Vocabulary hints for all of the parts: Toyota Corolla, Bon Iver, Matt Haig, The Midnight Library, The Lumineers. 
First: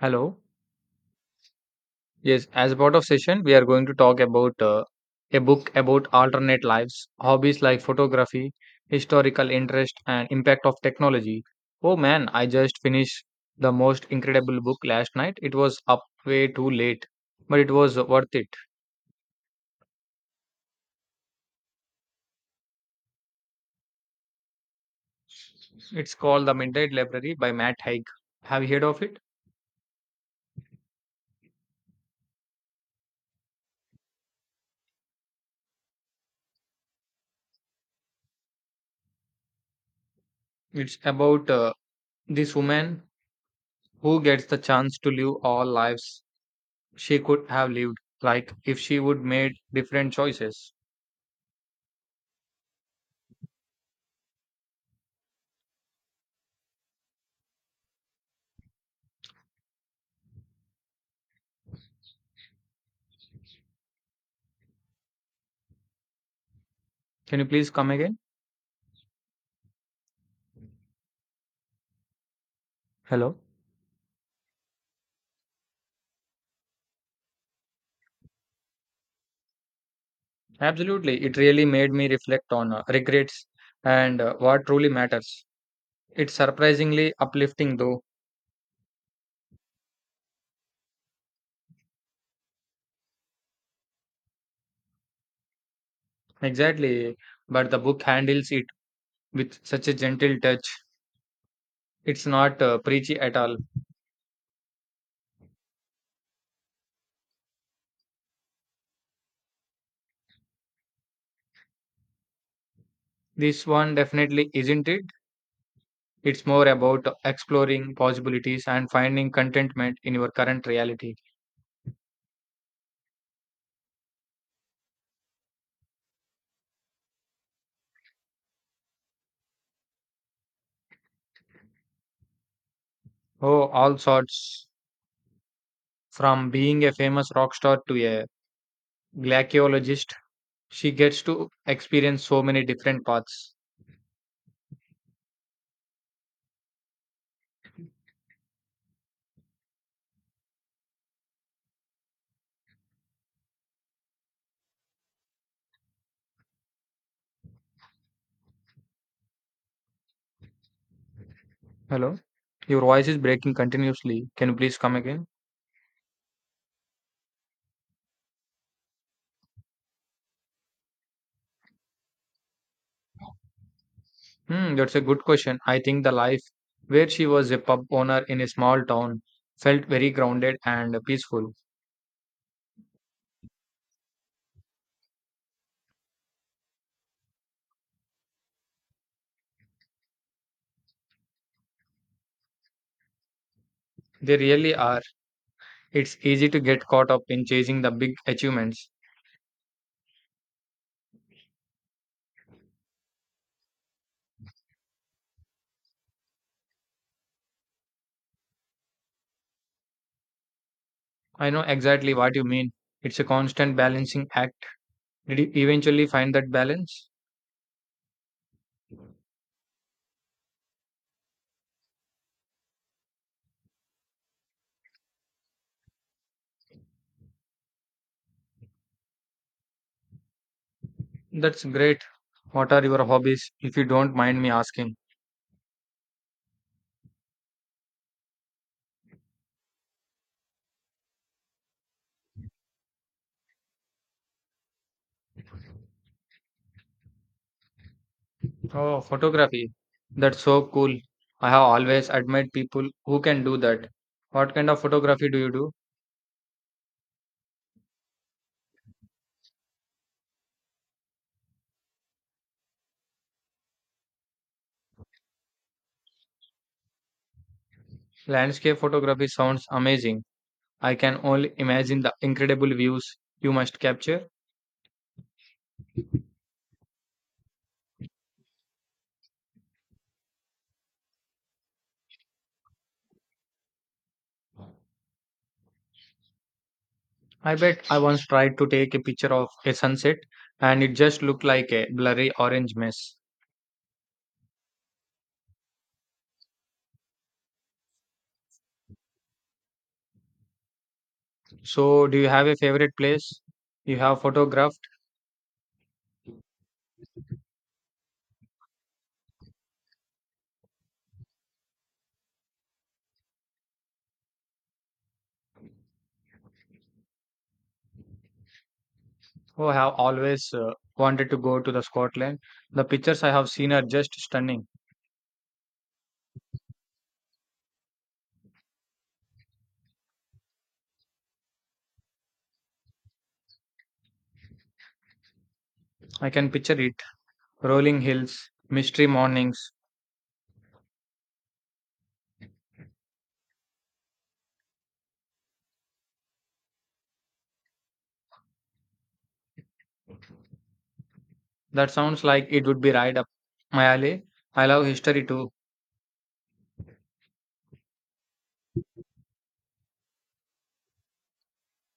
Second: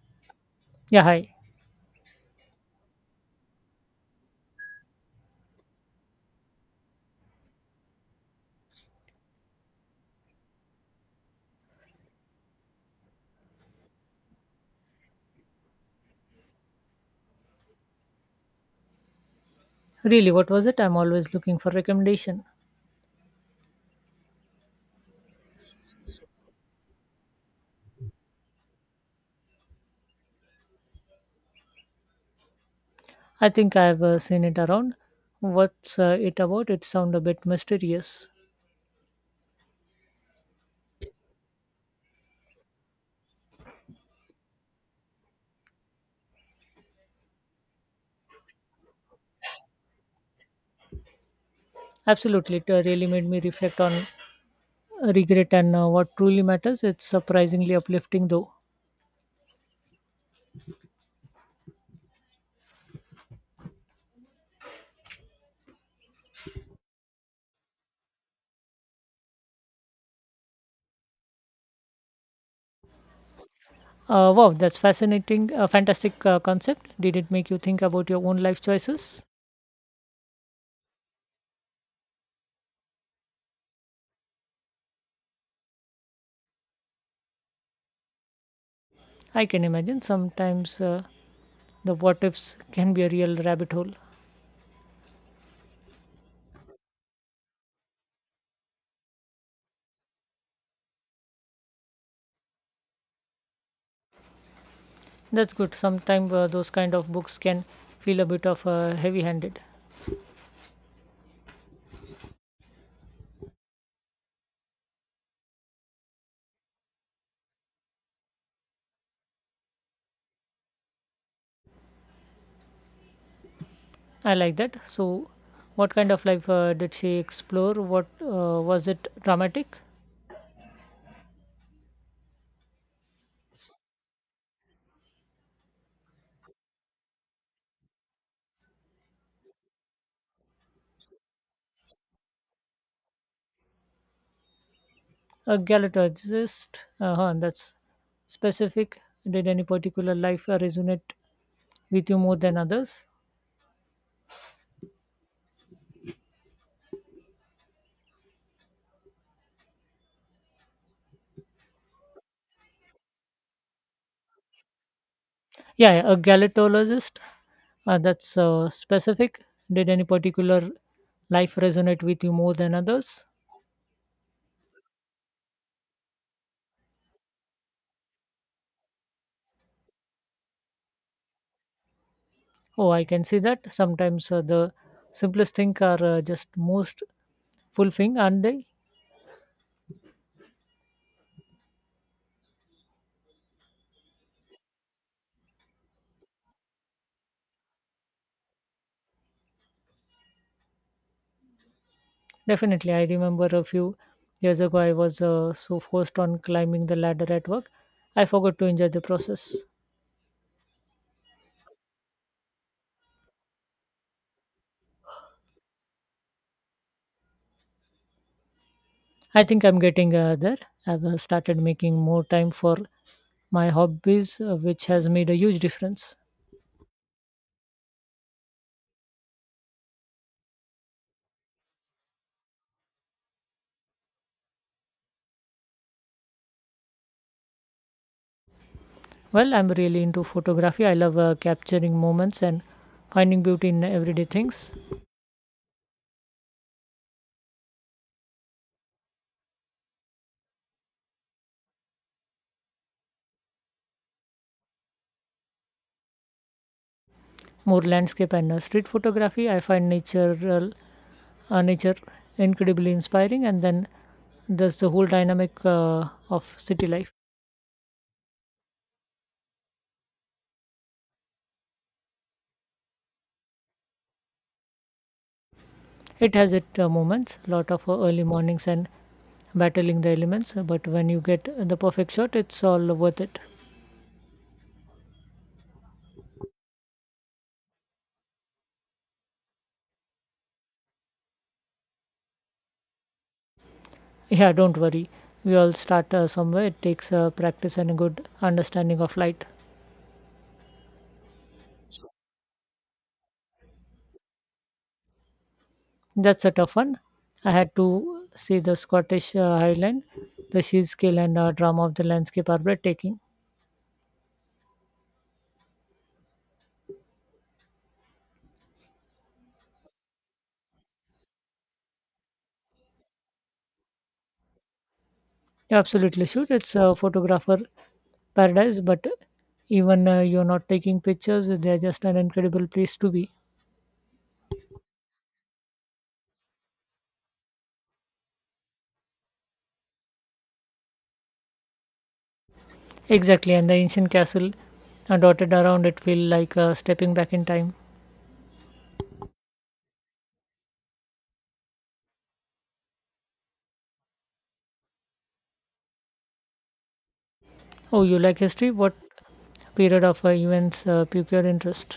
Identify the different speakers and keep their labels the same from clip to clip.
Speaker 1: Hello.
Speaker 2: Yeah, hi.
Speaker 1: Yes, as a part of session, we are going to talk about a book about alternate lives, hobbies like photography, historical interest, and impact of technology. Oh man, I just finished the most incredible book last night. It was up way too late, but it was worth it.
Speaker 2: Really, what was it? I'm always looking for recommendation.
Speaker 1: It's called The Midnight Library by Matt Haig. Have you heard of it?
Speaker 2: I think I've seen it around. What's it about? It sound a bit mysterious.
Speaker 1: It's about this woman who gets the chance to live all lives she could have lived, like if she would made different choices.
Speaker 2: Absolutely, it really made me reflect on regret and what truly matters. It's surprisingly uplifting, though.
Speaker 1: Can you please come again? Hello?
Speaker 2: Wow, that's fascinating, fantastic concept. Did it make you think about your own life choices?
Speaker 1: Absolutely. It really made me reflect on regrets and what truly matters. It's surprisingly uplifting, though.
Speaker 2: I can imagine sometimes the what ifs can be a real rabbit hole.
Speaker 1: Exactly. But the book handles it with such a gentle touch. It's not preachy at all.
Speaker 2: That's good. Sometimes those kind of books can feel a bit of heavy-handed.
Speaker 1: This one definitely isn't it. It's more about exploring possibilities and finding contentment in your current reality.
Speaker 2: I like that. So, what kind of life did she explore? What was it dramatic?
Speaker 1: Oh, all sorts. From being a famous rock star to a glaciologist. She gets to experience so many different paths.
Speaker 2: A galactologist? Uh-huh, that's specific. Did any particular life resonate with you more than others?
Speaker 1: Hello, your voice is breaking continuously. Can you please come again?
Speaker 2: Yeah, yeah, a galactologist. That's specific. Did any particular life resonate with you more than others?
Speaker 1: Hmm, that's a good question. I think the life where she was a pub owner in a small town felt very grounded and peaceful.
Speaker 2: Oh, I can see that. Sometimes the simplest things are just most fulfilling, aren't they?
Speaker 1: They really are. It's easy to get caught up in chasing the big achievements.
Speaker 2: Definitely, I remember a few years ago I was so forced on climbing the ladder at work. I forgot to enjoy the process.
Speaker 1: I know exactly what you mean. It's a constant balancing act. Did you eventually find that balance?
Speaker 2: I think I'm getting there. I've started making more time for my hobbies, which has made a huge difference.
Speaker 1: That's great. What are your hobbies, if you don't mind me asking?
Speaker 2: Well, I'm really into photography. I love capturing moments and finding beauty in everyday things.
Speaker 1: Oh, photography. That's so cool. I have always admired people who can do that. What kind of photography do you do?
Speaker 2: More landscape and street photography. I find nature incredibly inspiring, and then there's the whole dynamic of city life.
Speaker 1: Landscape photography sounds amazing. I can only imagine the incredible views you must capture.
Speaker 2: It has its moments, lot of early mornings and battling the elements, but when you get the perfect shot, it's all worth it.
Speaker 1: I bet I once tried to take a picture of a sunset and it just looked like a blurry orange mess.
Speaker 2: Yeah, don't worry. We all start somewhere. It takes practice and a good understanding of light.
Speaker 1: So, do you have a favorite place you have photographed?
Speaker 2: That's a tough one. I had to see the Scottish Highland. The sheer scale and drama of the landscape are breathtaking.
Speaker 1: Oh, I have always wanted to go to the Scotland. The pictures I have seen are just stunning.
Speaker 2: You absolutely should. It's a photographer paradise, but even you're not taking pictures, they're just an incredible place to be.
Speaker 1: I can picture rolling hills, mystery mornings.
Speaker 2: Exactly, and the ancient castle dotted around it feel like stepping back in time.
Speaker 1: That sounds like it would be right up my alley. I love history too.
Speaker 2: Oh, you like history? What period of events pique your interest?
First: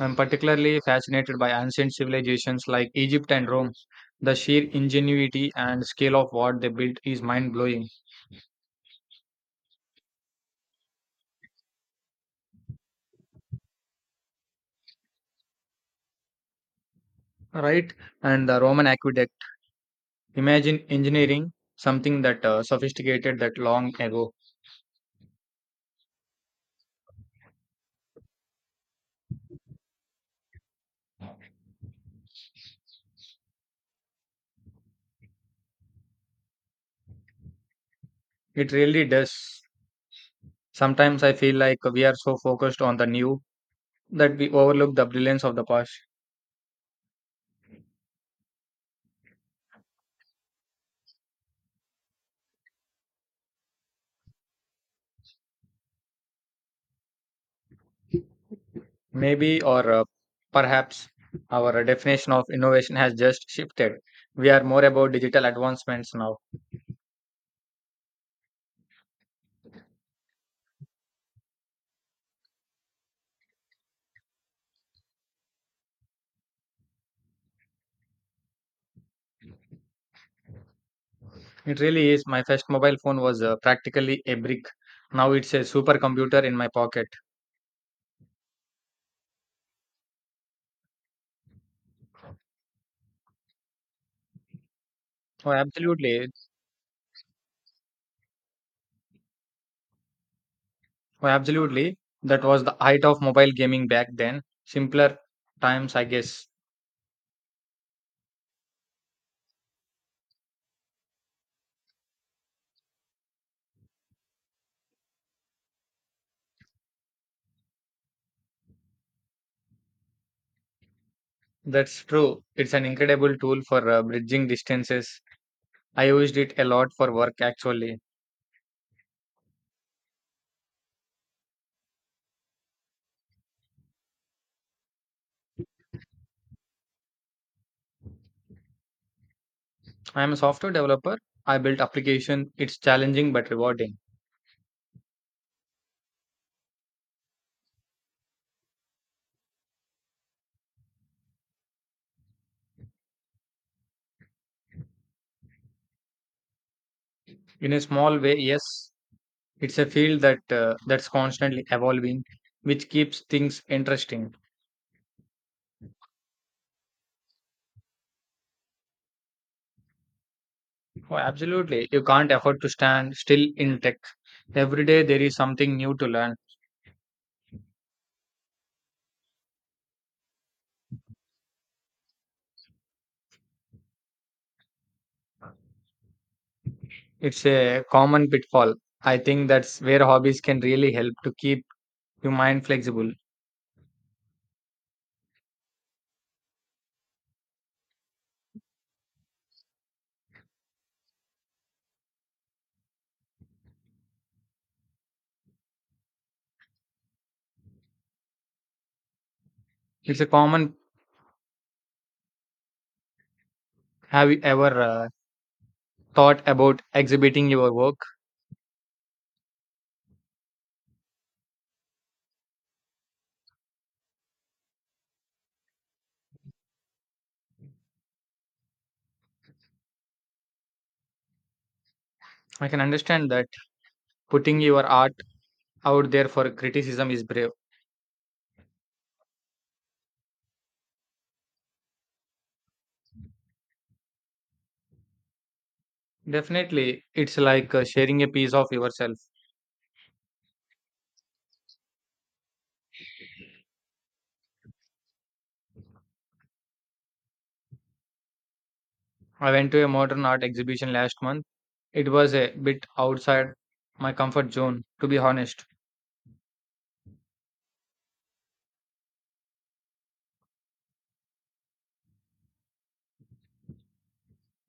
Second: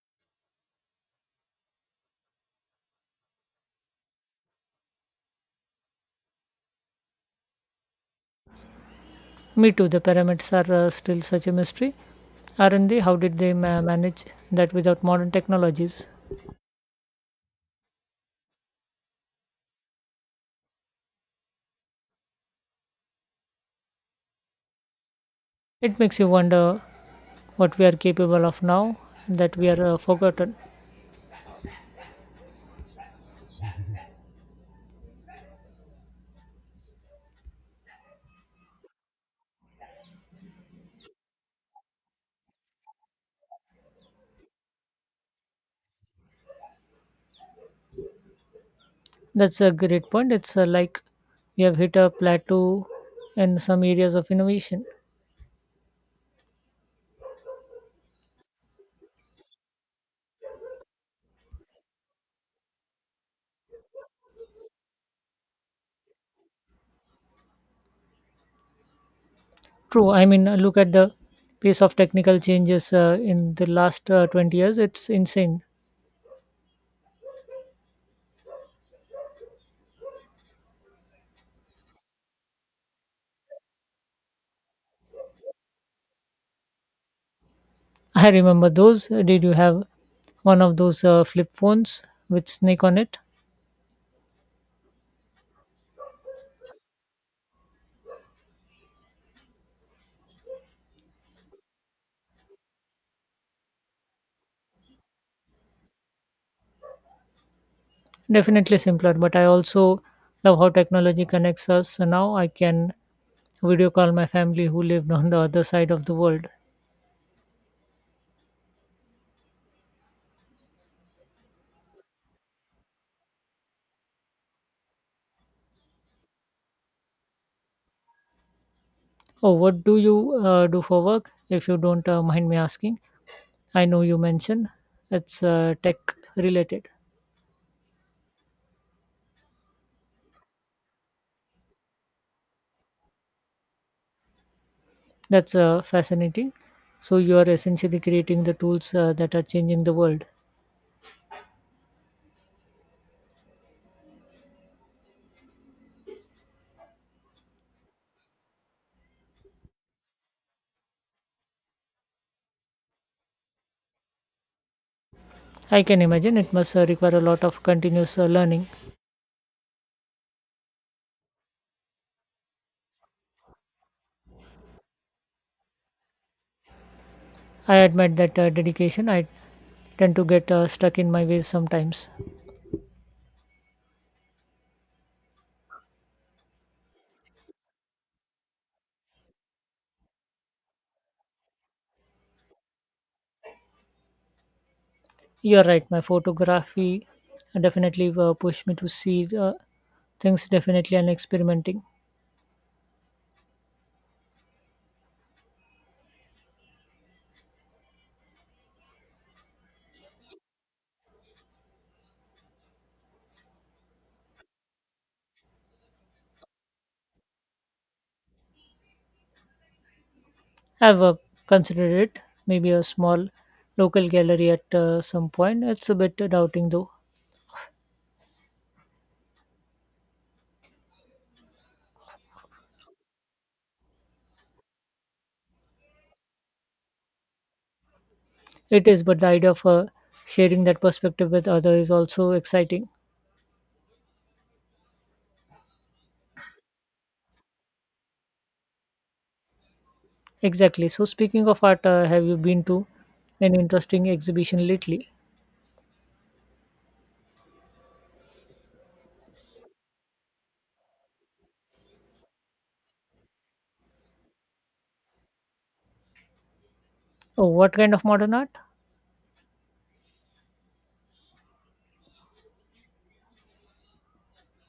Speaker 1: I'm particularly fascinated by ancient civilizations like Egypt and Rome. The sheer ingenuity and scale of what they built is mind blowing,
Speaker 2: Me too. The pyramids are still such a mystery, aren't they? How did they manage that without modern technologies?
Speaker 1: right? And the Roman aqueduct. Imagine engineering something that sophisticated that long ago.
Speaker 2: It makes you wonder what we are capable of now that we are forgotten.
Speaker 1: It really does. Sometimes I feel like we are so focused on the new that we overlook the brilliance of the past.
Speaker 2: That's a great point. It's like we have hit a plateau in some areas of innovation.
Speaker 1: Maybe, or perhaps, our definition of innovation has just shifted. We are more about digital advancements now.
Speaker 2: True. I mean, look at the pace of technical changes in the last 20 years. It's insane.
Speaker 1: It really is. My first mobile phone was practically a brick. Now it's a supercomputer in my pocket.
Speaker 2: I remember those. Did you have one of those flip phones with snake on it?
Speaker 1: Oh, absolutely. Oh, absolutely. That was the height of mobile gaming back then. Simpler times, I guess.
Speaker 2: Definitely simpler, but I also love how technology connects us. So now I can video call my family who lived on the other side of the world.
Speaker 1: That's true. It's an incredible tool for bridging distances. I used it a lot for work actually.
Speaker 2: Oh, what do you do for work? If you don't mind me asking, I know you mentioned it's tech related.
Speaker 1: I am a software developer. I built application. It's challenging but rewarding.
Speaker 2: That's fascinating. So you are essentially creating the tools that are changing the world.
Speaker 1: In a small way, yes. It's a field that that's constantly evolving, which keeps things interesting.
Speaker 2: I can imagine it must require a lot of continuous learning.
Speaker 1: Oh, absolutely. You can't afford to stand still in tech. Every day there is something new to learn.
Speaker 2: I admit that dedication. I tend to get stuck in my ways sometimes.
Speaker 1: It's a common pitfall. I think that's where hobbies can really help to keep your mind flexible.
Speaker 2: You're right. My photography definitely pushed me to see things definitely and experimenting.
Speaker 1: It's a common. Have you ever thought about exhibiting your work?
Speaker 2: I've considered it maybe a small local gallery at some point. It's a bit doubting though.
Speaker 1: I can understand that. Putting your art out there for criticism is brave.
Speaker 2: It is, but the idea of sharing that perspective with others is also exciting.
Speaker 1: Definitely. It's like sharing a piece of yourself.
Speaker 2: Exactly. So, speaking of art, have you been to an interesting exhibition lately?
Speaker 1: I went to a modern art exhibition last month. It was a bit outside my comfort zone, to be honest.
Speaker 2: Oh, what kind of modern art?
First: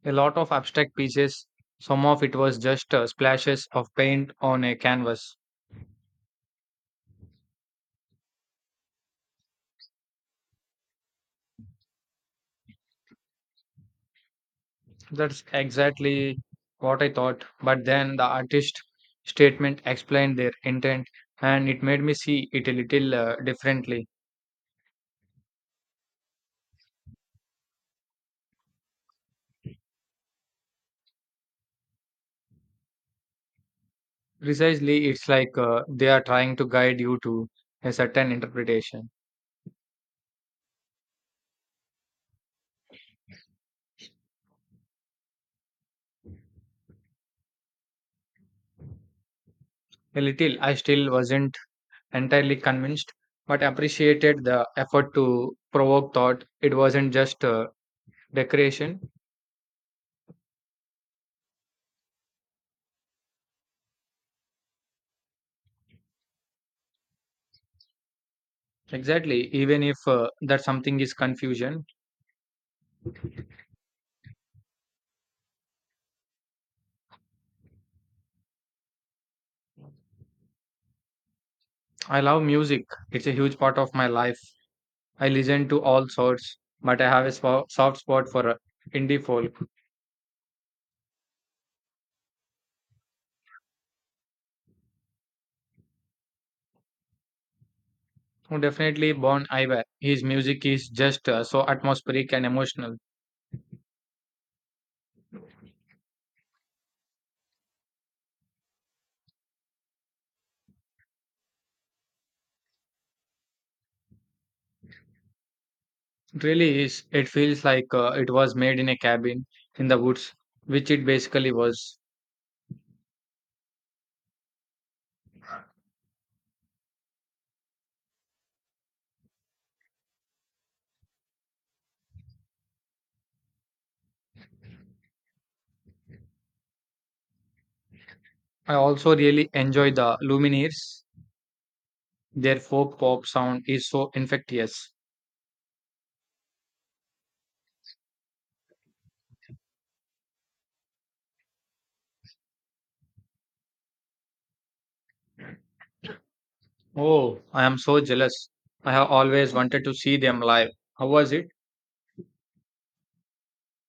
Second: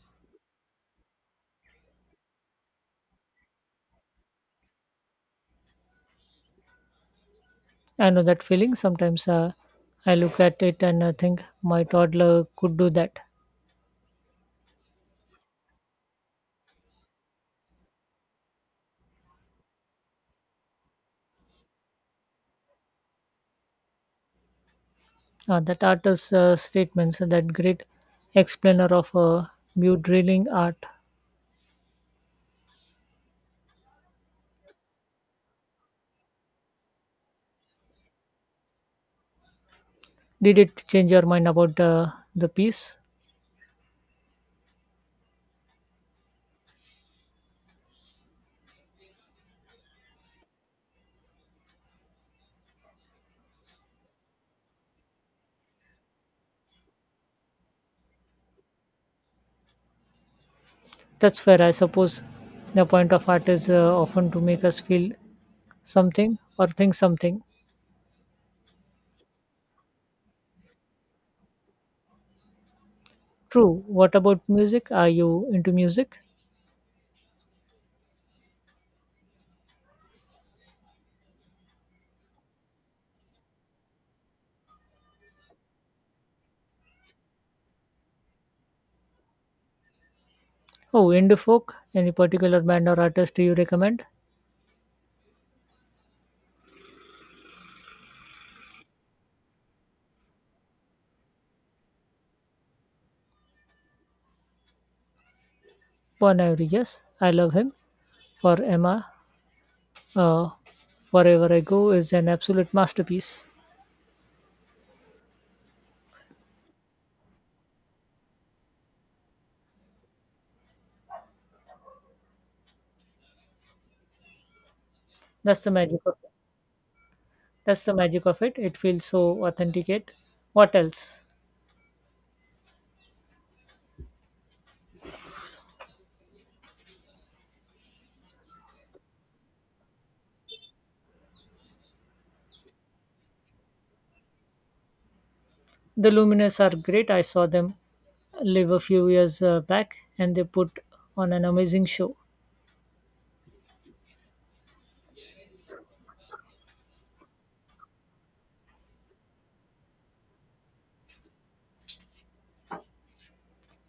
Speaker 1: A lot of abstract pieces, some of it was just splashes of paint on a canvas.
Speaker 2: I know that feeling. Sometimes I look at it and I think my toddler could do that.
Speaker 1: That's exactly what I thought. But then the artist statement explained their intent and it made me see it a little differently.
Speaker 2: That artist's statements, and that great explainer of new drilling art.
Speaker 1: Precisely, it's like they are trying to guide you to a certain interpretation.
Speaker 2: Did it change your mind about the piece?
Speaker 1: A little, I still wasn't entirely convinced, but appreciated the effort to provoke thought. It wasn't just decoration.
Speaker 2: That's fair. I suppose the point of art is often to make us feel something or think something.
Speaker 1: Exactly, even if that something is confusion.
Speaker 2: True. What about music? Are you into music?
Speaker 1: I love music, it's a huge part of my life. I listen to all sorts, but I have a soft spot for indie folk.
Speaker 2: Oh, indie folk. Any particular band or artist do you recommend?
Speaker 1: Oh, definitely Bon Iver. His music is just so atmospheric and emotional.
Speaker 2: Bon Iver, yes, I love him. For Emma, uh, wherever I go is an absolute masterpiece.
Speaker 1: It really is. It feels like it was made in a cabin in the woods, which it basically was.
Speaker 2: That's the magic of that's the magic of it. It feels so authenticate. What else?
Speaker 1: I also really enjoy the Lumineers. Their folk pop sound is so infectious.
Speaker 2: The Luminous are great. I saw them live a few years back and they put on an amazing show.
Speaker 1: Oh, I am so jealous. I have always wanted to see them live. How was it?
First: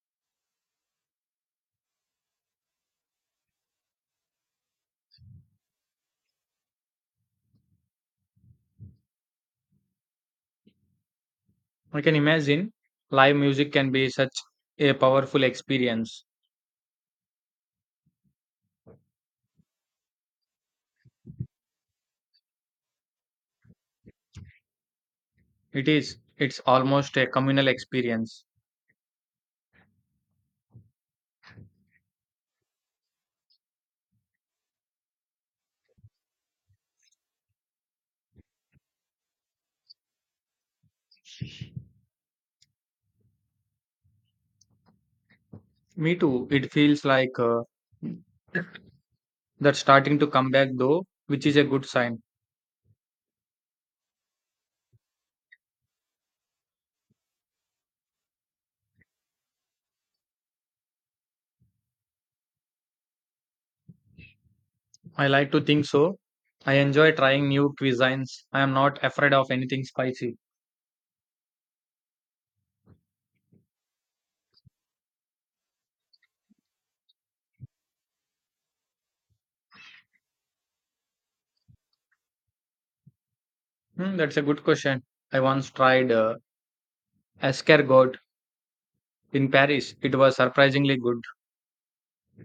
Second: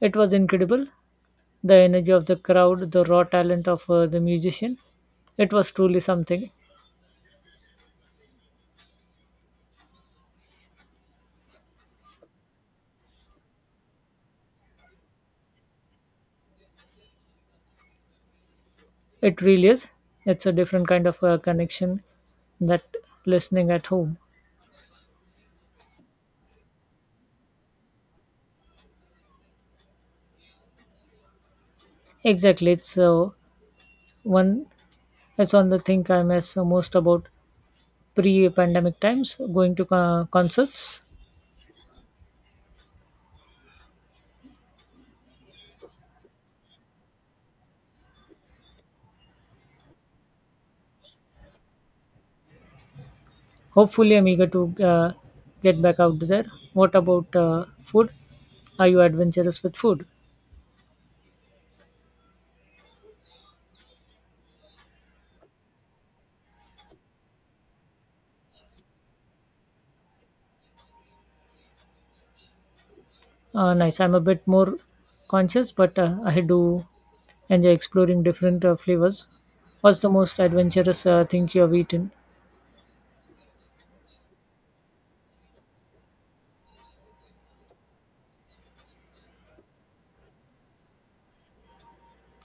Speaker 2: It was incredible. The energy of the crowd, the raw talent of the musician. It was truly something.
Speaker 1: I can imagine live music can be such a powerful experience.
Speaker 2: It really is. It's a different kind of connection that listening at home.
Speaker 1: It is. It's almost a communal experience.
Speaker 2: Exactly. It's one. It's on the thing I miss most about pre-pandemic times, going to concerts.
Speaker 1: Me too. It feels like that's starting to come back though, which is a good sign.
Speaker 2: Hopefully, I'm eager to get back out there. What about food? Are you adventurous with food?
Speaker 1: I like to think so. I enjoy trying new cuisines. I am not afraid of anything spicy.
Speaker 2: Nice. I'm a bit more conscious, but I do enjoy exploring different flavors. What's the most adventurous thing you have eaten?
Speaker 1: Hmm, that's a good question. I once tried escargot in Paris. It was surprisingly good.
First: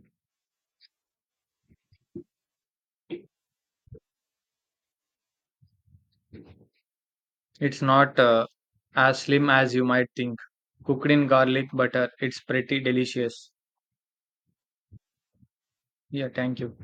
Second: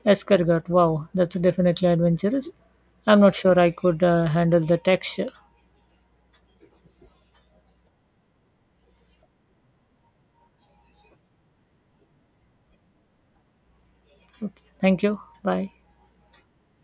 Speaker 2: Escargot. Wow, that's definitely adventurous. I'm not sure I could handle the texture.
Speaker 1: It's not as slim as you might think. Cooked in garlic butter, it's pretty delicious.
Speaker 2: Okay. Thank you. Bye.
Speaker 1: Yeah, thank you.